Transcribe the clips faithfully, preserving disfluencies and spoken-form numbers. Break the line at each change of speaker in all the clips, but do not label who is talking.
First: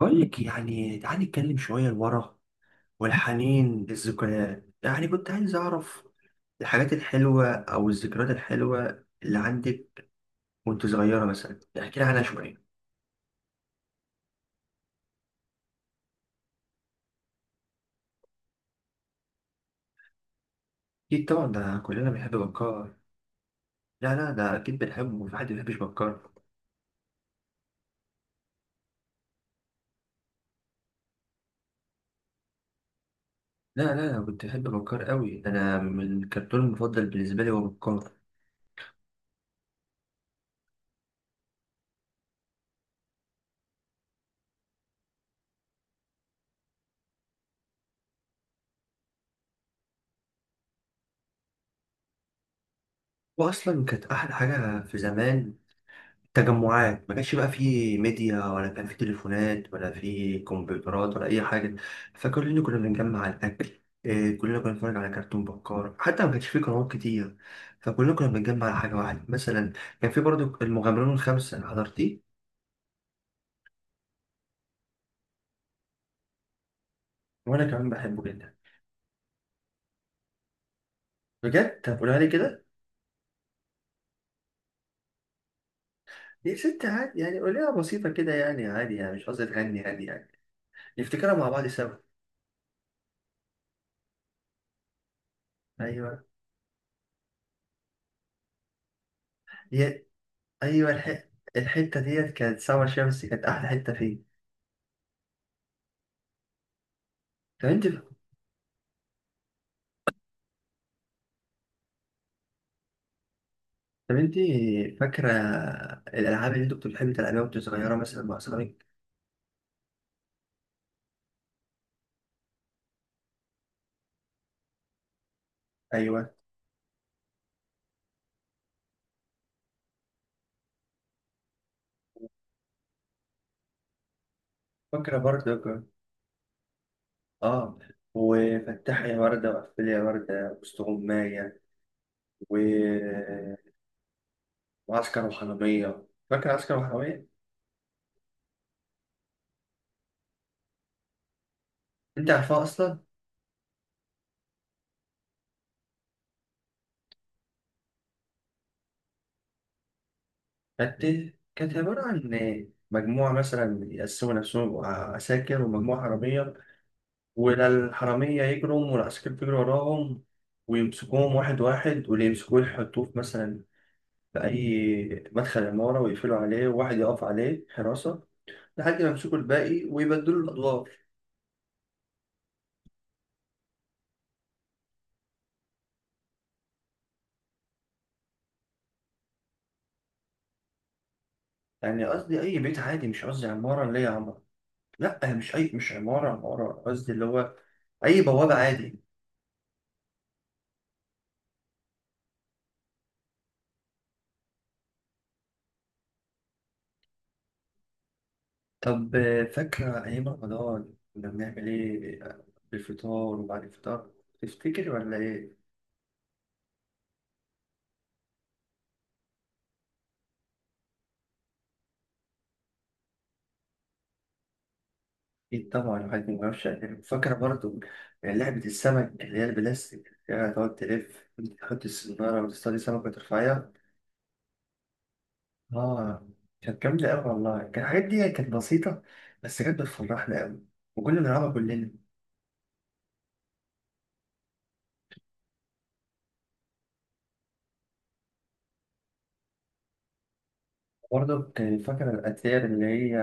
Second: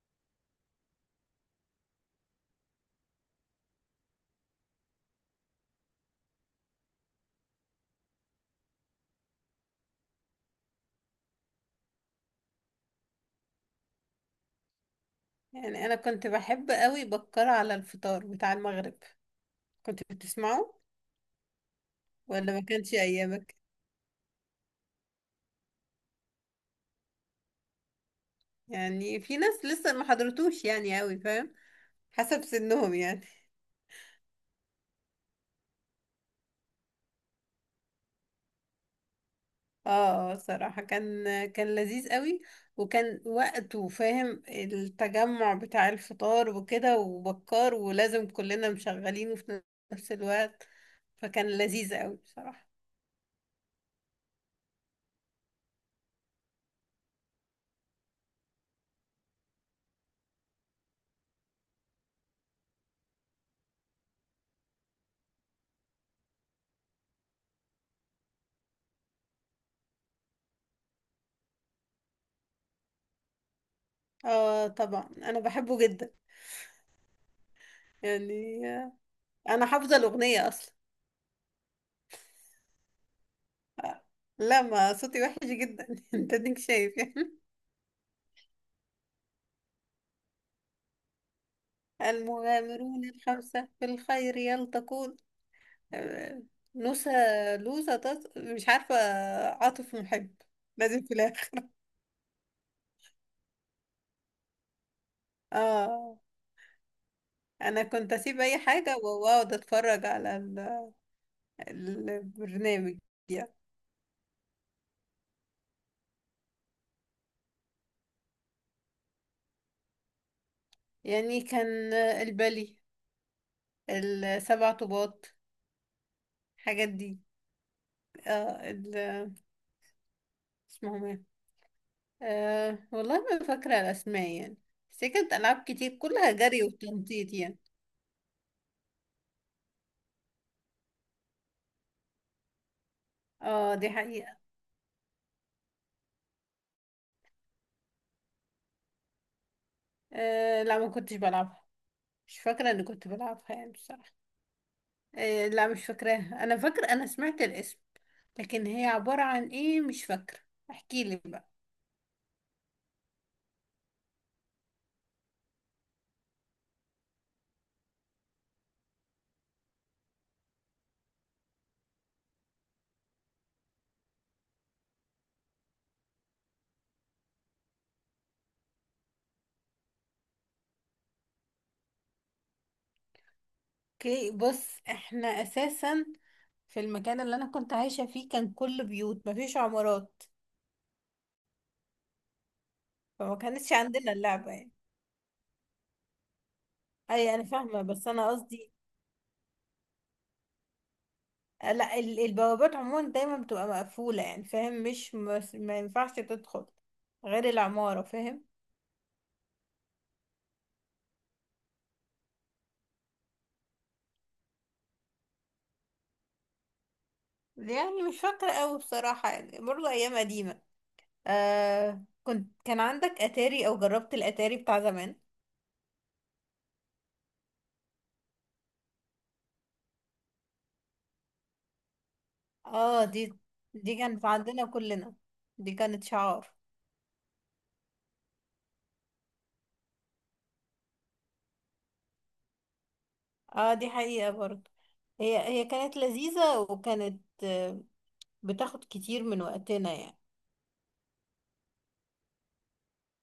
بقول لك يعني تعالي نتكلم شوية لورا، والحنين للذكريات. يعني كنت عايز أعرف الحاجات الحلوة أو الذكريات الحلوة اللي عندك وأنت صغيرة، مثلا احكي لي عنها شوية.
يعني انا كنت بحب قوي بكر على الفطار بتاع المغرب. كنت بتسمعه؟
أكيد طبعا، ده كلنا بنحب
ولا ما
بكار.
كانش ايامك؟
لا لا، ده أكيد بنحبه وفي حد ما بيحبش بكار.
يعني في ناس لسه ما حضرتوش يعني قوي فاهم، حسب سنهم يعني.
لا لا، أنا كنت بحب بكار قوي، أنا من الكرتون المفضل بالنسبة لي هو بكار.
اه آه، صراحة كان كان لذيذ قوي. وكان وقته فاهم، التجمع بتاع الفطار وكده وبكار، ولازم كلنا مشغلينه في نفس الوقت. فكان لذيذ قوي بصراحة.
وأصلا كانت أحلى حاجة في زمان تجمعات، ما كانش بقى فيه ميديا ولا كان فيه تليفونات ولا فيه كمبيوترات ولا اي حاجه، فكلنا كنا بنجمع الاكل إيه، كلنا كنا بنتفرج على كرتون بكار، حتى ما كانش فيه قنوات كتير فكلنا كنا بنجمع على حاجه واحده. مثلا كان فيه برضو المغامرون الخمسه، حضرتيه؟
اه طبعا انا بحبه جدا.
وانا كمان بحبه جدا.
يعني آه، انا حافظة الأغنية اصلا.
بجد؟ طب قولها لي كده.
لا، ما صوتي وحش جدا انت
يا
ديك
ست
شايف يعني.
عادي يعني، قولها بسيطه كده يعني، عادي يعني، مش قصدي تغني، يعني يعني نفتكرها مع بعض سوا.
المغامرون الخمسة في الخير يلتقون.
ايوه.
آه، نوسة، لوسة تص... مش عارفة، عاطف
يا
محب.
ايوه
لازم في
الح...
الآخر.
الحته ديت كانت سما شمسي، كانت احلى حته فيه.
اه،
طب
أنا
انت
كنت أسيب أي حاجة وأقعد أتفرج على ال- البرنامج يعني.
طب انت فاكرة الألعاب اللي انتوا كنتوا بتحبوا تلعبيها وانتوا صغيرة مثلا مع أصحابك؟
يعني كان البلي، السبع طوبات،
أيوه
الحاجات دي. اه، ال... اسمهم إيه؟ أه والله ما فاكرة الأسماء يعني. بس هي
فاكرة
كانت ألعاب
برضه.
كتير، كلها جري وتنطيط يعني.
اه، وفتحي يا وردة وقفلي يا وردة، وسط غماية، و...
اه دي حقيقة.
وعسكر وحرامية. فاكرة عسكر وحرامية؟
أه لا، ما كنتش بلعبها.
انت
مش
عارفاها
فاكرة إني
أصلا؟
كنت بلعبها يعني بصراحة. أه لا، مش فاكراها. أنا فاكرة أنا سمعت الاسم، لكن هي عبارة عن إيه مش فاكرة. احكيلي
كانت
بقى.
كانت عبارة عن مجموعة، مثلا يقسموا نفسهم يبقوا عساكر ومجموعة حرامية، ولا الحرامية يجروا والعساكر بيجروا وراهم ويمسكوهم واحد واحد، واللي يمسكوه يحطوه في مثلا في أي مدخل عمارة ويقفلوا عليه وواحد يقف عليه حراسة لحد ما يمسكوا الباقي ويبدلوا الأدوار.
اوكي، بص احنا أساسا في المكان اللي أنا كنت عايشة فيه كان كله بيوت، مفيش عمارات.
يعني قصدي أي بيت عادي، مش
فما
قصدي
كانتش
عمارة اللي هي
عندنا
عمارة.
اللعبة يعني.
لأ، مش أي مش عمارة عمارة قصدي، اللي
أي أنا
هو
فاهمة، بس
أي
أنا
بوابة
قصدي.
عادي.
آه، لا، ال- البوابات عموما دايما بتبقى مقفولة، يعني فاهم، مش مس- ما ينفعش تدخل غير العمارة فاهم.
طب آه، فاكرة أيام رمضان كنا بنعمل إيه بالفطار وبعد الفطار؟ تفتكر ولا إيه؟
يعني مش فاكرة أوي بصراحة يعني، برضه أيام قديمة. آه كنت كان عندك أتاري أو جربت الأتاري بتاع زمان؟
أكيد طبعا، الواحد ما يعرفش يعني. فاكرة برضه لعبة السمك اللي هي البلاستيك اللي هي تقعد تلف، تحط السنارة وتصطاد
اه،
سمكة
دي
وترفعها.
دي كانت عندنا كلنا، دي كانت
اه،
شعار.
كانت جامدة أوي والله. كان الحاجات دي كانت بسيطة بس كانت بتفرحنا أوي، وكنا بنلعبها كلنا.
اه دي حقيقة برضه. هي هي كانت لذيذة وكانت آه، بتاخد كتير من وقتنا يعني.
برضه كان فاكر الأتاري اللي هي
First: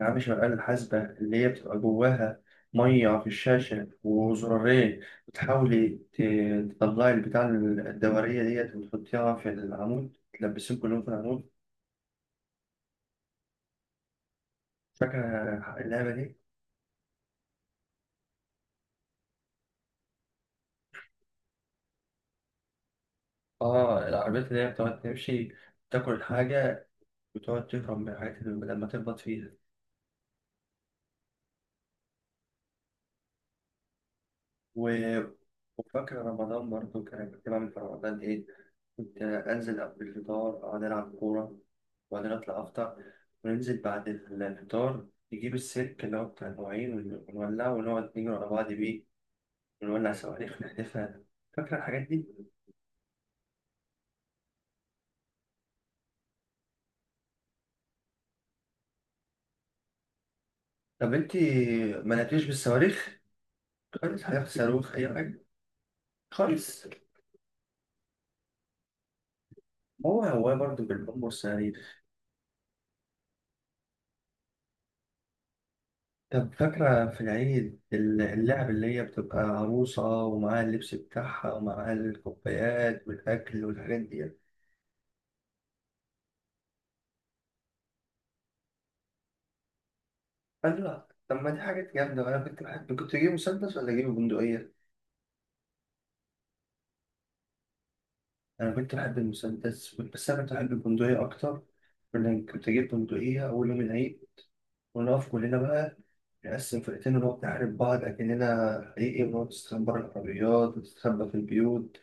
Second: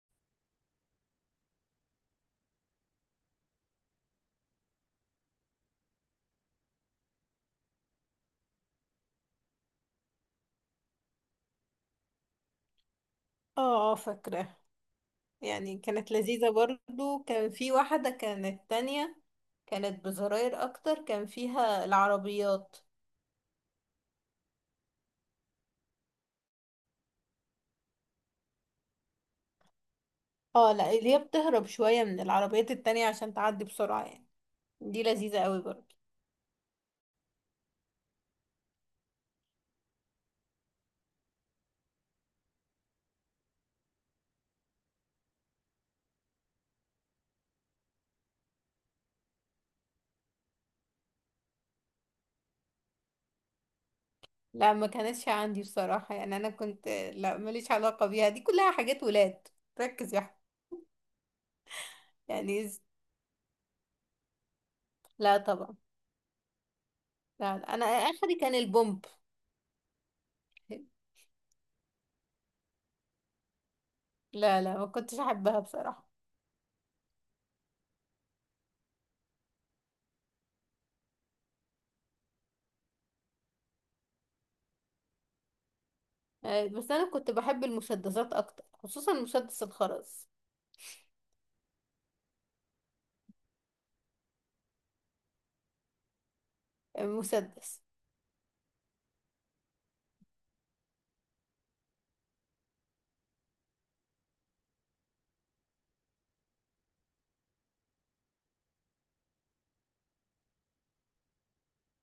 ألعاب شغال الحاسبة، اللي هي بتبقى جواها مية في الشاشة وزرارين، وتحاولي ت- تطلعي البتاع الدورية ديت وتحطيها في العمود، تلبسيهم كلهم في العمود.
اه اه فاكرة.
فاكرة
يعني
اللعبة
كانت
دي؟
لذيذة برضو. كان في واحدة كانت تانية، كانت بزراير اكتر، كان فيها العربيات.
آه، العربيات اللي هي بتقعد تمشي تاكل الحاجة وتقعد تهرب من الحاجات اللي لما تخبط فيها.
اه لا، اللي هي بتهرب شوية من العربيات التانية عشان تعدي بسرعة يعني. دي
و-
لذيذة قوي برضو.
وفاكر رمضان برضه. كان كنت بعمل في رمضان إيه؟ كنت أنزل قبل الفطار أقعد ألعب كورة، وبعدين أطلع أفطر، وننزل بعد الفطار نجيب السلك اللي هو بتاع المواعين ون- ونولعه ونقعد نجري ورا بعض بيه، ونولع صواريخ نحدفها. فاكرة الحاجات دي؟
لا، ما كانتش عندي بصراحة يعني. انا كنت لا ماليش علاقة بيها، دي كلها حاجات ولاد. ركز يا أحمد.
طب أنت ما لعبتيش
يعني إز-
بالصواريخ؟ خالص؟ حاجة صاروخ أي
لا
حاجة،
طبعا.
خالص؟
لا لا. انا اخري كان البومب.
هو هو برضه بالبوم والصواريخ.
لا لا، ما كنتش احبها بصراحة.
طب فاكرة في العيد اللعب اللي هي بتبقى عروسة ومعاها اللبس بتاعها ومعاها الكوبايات والأكل والحاجات دي؟
آه، بس انا كنت بحب المسدسات اكتر، خصوصا مسدس الخرز.
قال لا، طب ما دي حاجات جامدة. وأنا كنت بحب، كنت أجيب مسدس ولا أجيب بندقية؟
مسدس.
أنا كنت بحب المسدس، بس أنا كنت بحب البندقية أكتر، لأن كنت أجيب بندقية أول يوم العيد ونقف كلنا بقى، نقسم فرقتين ونقعد نحارب بعض أكننا حقيقي، ونقعد نستخبى بره العربيات ونستخبى في البيوت،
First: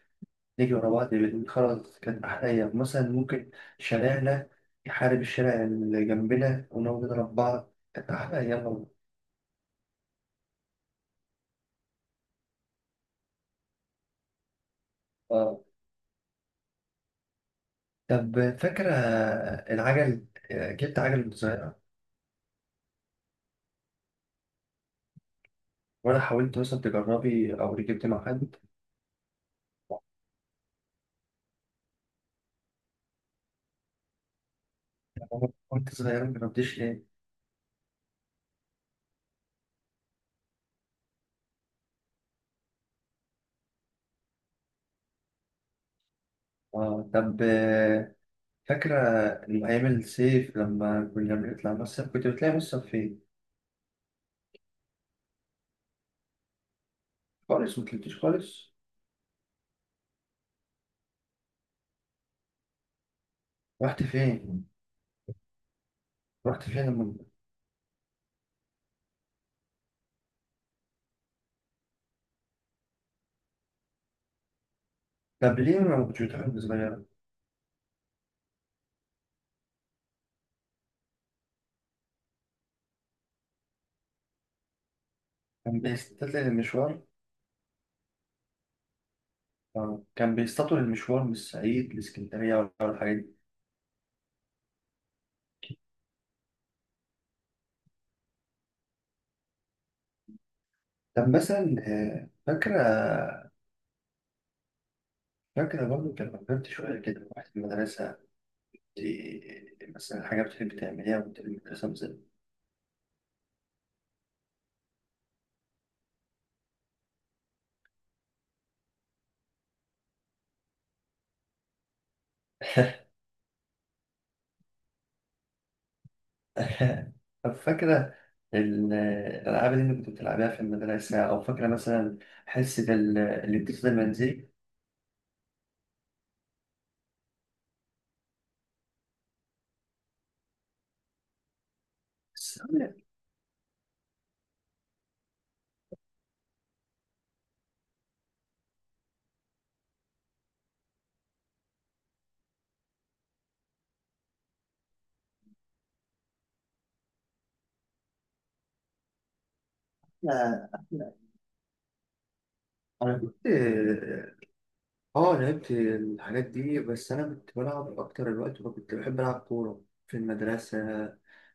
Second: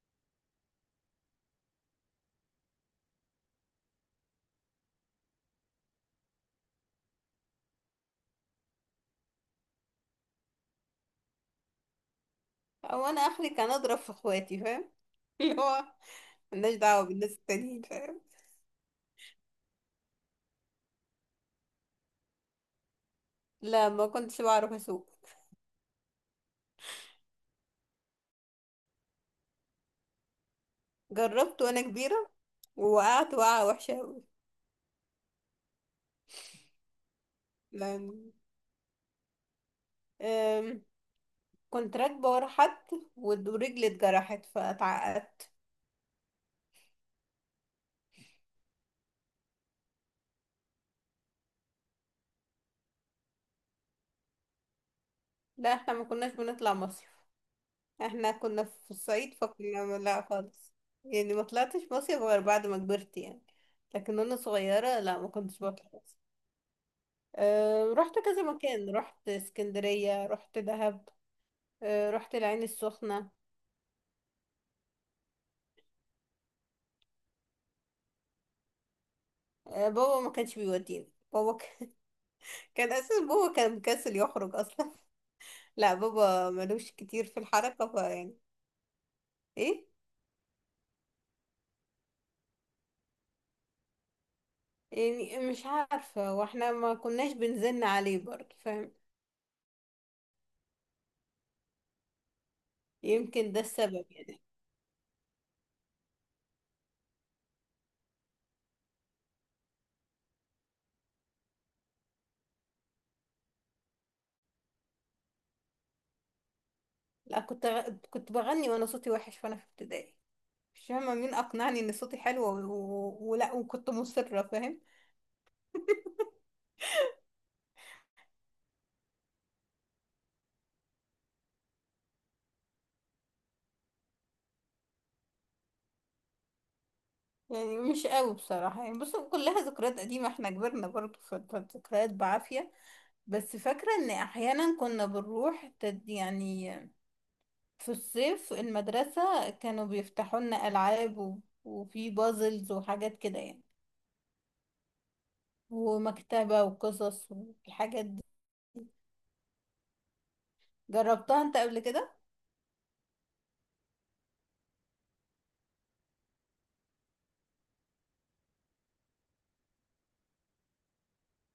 نيجي ورا بعض. بنقول خلاص كانت أحلى أيام. مثلا ممكن شارعنا يحارب الشارع اللي جنبنا ونقعد نضرب بعض، كانت أحلى أيام والله.
او انا اخري كان اضرب في اخواتي فاهم،
آه
اللي هو ملناش دعوه بالناس التانيين فاهم.
طب فاكرة العجل؟ آه، جبت عجل صغيرة؟
لا، ما كنتش بعرف اسوق.
ولا حاولت مثلا تجربي أو ركبت مع حد؟
جربت وانا كبيره، ووقعت وقعه وحشه قوي.
كنت صغيرة ما جربتش ليه؟
لان أم، كنت راكبه ورا حد، ود- ورجلي اتجرحت فاتعقدت.
آه طب آه، فاكرة أيام الصيف لما كنا بنطلع مصيف؟ كنت بتلاقي مصيف فين؟
لا، احنا ما كناش بنطلع مصيف.
خالص؟ ما طلعتش
احنا كنا
خالص؟
في الصعيد فكنا لا خالص. يعني ما طلعتش مصيف غير بعد ما كبرت يعني.
رحت
لكن وانا
فين؟
صغيره لا، ما كنتش بطلع.
رحت فين لما؟
أه رحت كذا مكان، رحت اسكندرية، رحت دهب، أه رحت العين السخنة.
طب ليه ما كنتش بتحب صغيرة؟
أه بابا ما كانش بيوديني. بابا ك... كان أساس بابا كان مكسل يخرج أصلا.
كان
لا
بيستطيل
بابا ملوش
المشوار؟
كتير في الحركة فيعني إيه.
آه، كان بيستطول المشوار من الصعيد لإسكندرية؟ ولا ولا الحاجات دي؟
يعني مش عارفة، واحنا ما كناش بنزن عليه برضه فاهم.
طب مثلا آه، فاكرة،
يمكن ده السبب يعني.
فاكرة برضه كان لما كبرت شوية كده رحت المدرسة، دي مثلا حاجة بتحب تعمليها وأنت في المدرسة مثلا؟
لا، كنت غ... كنت بغني وأنا صوتي وحش وأنا في ابتدائي. مش فاهمة مين أقنعني إن صوتي حلو و... و... ولا، وكنت مصرة فاهم.
طب فاكرة ال- الألعاب اللي أنت كنت بتلعبها في المدرسة؟ أو فاكرة مثلا حصة ال- الاتصال المنزلي؟
يعني مش قوي بصراحة يعني، بص كلها ذكريات قديمة، احنا كبرنا برضه ف- فالذكريات
بس
بعافية.
أنا،
بس فاكرة ان احيانا كنا بنروح تد يعني في الصيف المدرسة كانوا بيفتحوا لنا العاب و- وفي بازلز وحاجات كده يعني، ومكتبة وقصص والحاجات دي.
أنا-
جربتها انت قبل كده؟
أنا كنت، اه لعبت الحاجات دي، بس انا كنت بلعب اكتر. الوقت كنت بحب العب كوره في المدرسه،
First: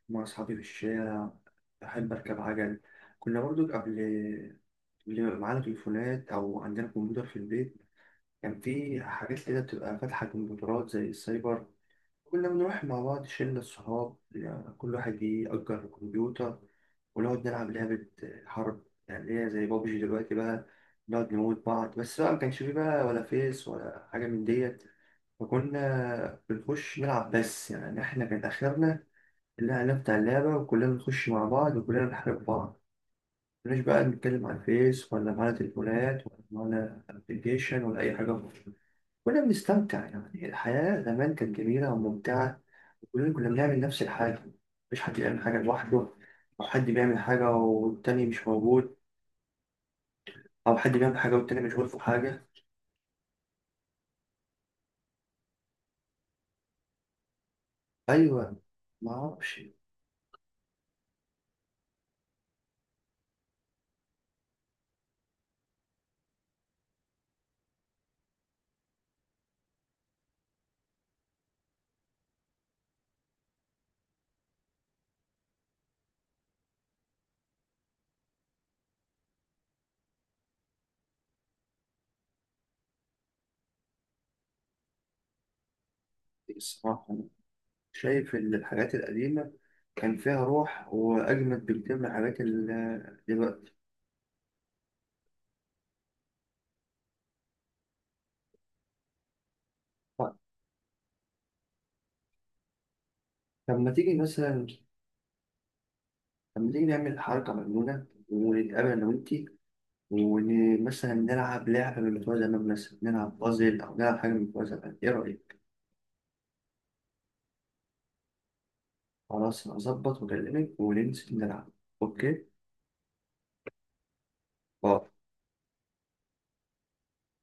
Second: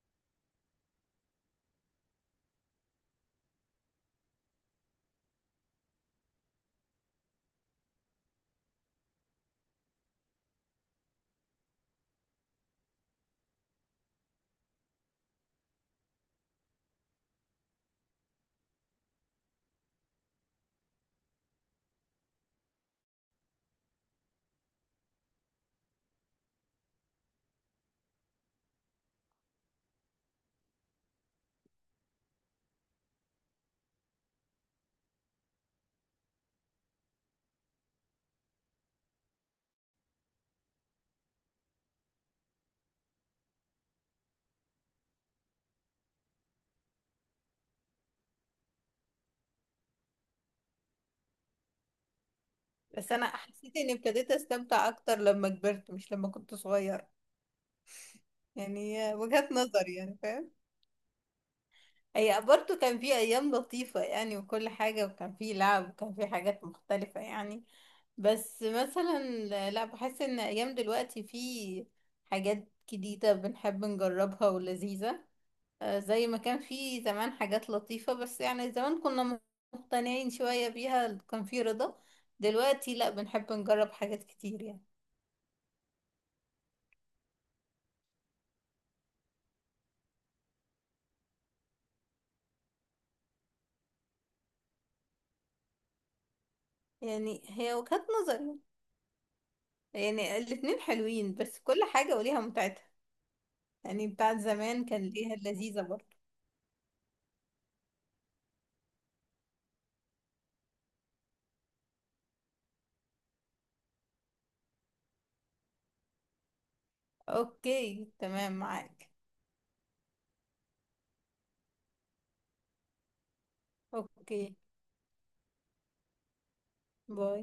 مع اصحابي في الشارع، بحب اركب عجل. كنا برضو قبل اللي معانا تليفونات او عندنا كمبيوتر في البيت، كان في حاجات كده بتبقى فاتحه كمبيوترات زي السايبر، كنا بنروح مع بعض شله الصحاب، يعني كل واحد يأجر كمبيوتر ونقعد نلعب لعبة حرب، يعني اللي هي زي بابجي دلوقتي بقى، نقعد نموت بعض. بس بقى ما كانش فيه بقى ولا فيس ولا حاجة من ديت، فكنا بنخش نلعب بس. يعني احنا كان آخرنا الإعلان بتاع اللعبة وكلنا نخش مع بعض وكلنا نحارب بعض، مش بقى نتكلم على الفيس ولا معانا تليفونات ولا معانا ابلكيشن ولا أي حاجة. كنا بنستمتع، يعني الحياة زمان كانت جميلة وممتعة، وكلنا كنا بنعمل نفس الحاجة، مفيش حد بيعمل حاجة لوحده، أو حد بيعمل حاجة والتاني مش موجود، أو حد بيعمل حاجة والتاني مشغول في حاجة.
بس انا حسيت اني ابتديت استمتع اكتر لما كبرت، مش لما كنت صغير.
أيوة. ما
يعني وجهة
أعرفش.
نظر يعني فاهم. هي برضو كان في ايام لطيفة يعني، وكل حاجة، وكان في لعب وكان في حاجات مختلفة يعني. بس مثلا، لا، بحس ان ايام دلوقتي في حاجات جديدة بنحب نجربها ولذيذة. آه، زي ما كان في زمان حاجات لطيفة، بس يعني زمان كنا مقتنعين شوية بيها، كان في رضا. دلوقتي لا، بنحب نجرب حاجات كتير يعني.
الصراحة أنا شايف إن الحاجات القديمة كان فيها روح وأجمد بكتير من الحاجات ال- دلوقتي.
يعني هي وجهات نظري يعني.
طيب،
يعني الاتنين حلوين، بس كل حاجة وليها متعتها.
طب لما
يعني
تيجي
بتاعت
مثلا،
زمان كان ليها اللذيذة برضه.
لما تيجي نعمل حركة مجنونة ونتقابل أنا وأنتي، ومثلا نلعب لعبة من بتوع زمان، مثلا نلعب بازل أو نلعب حاجة من بتوع زمان، إيه رأيك؟
اوكي تمام معاك.
خلاص أنا هظبط وأكلمك وننزل نلعب. أوكي؟
اوكي. باي.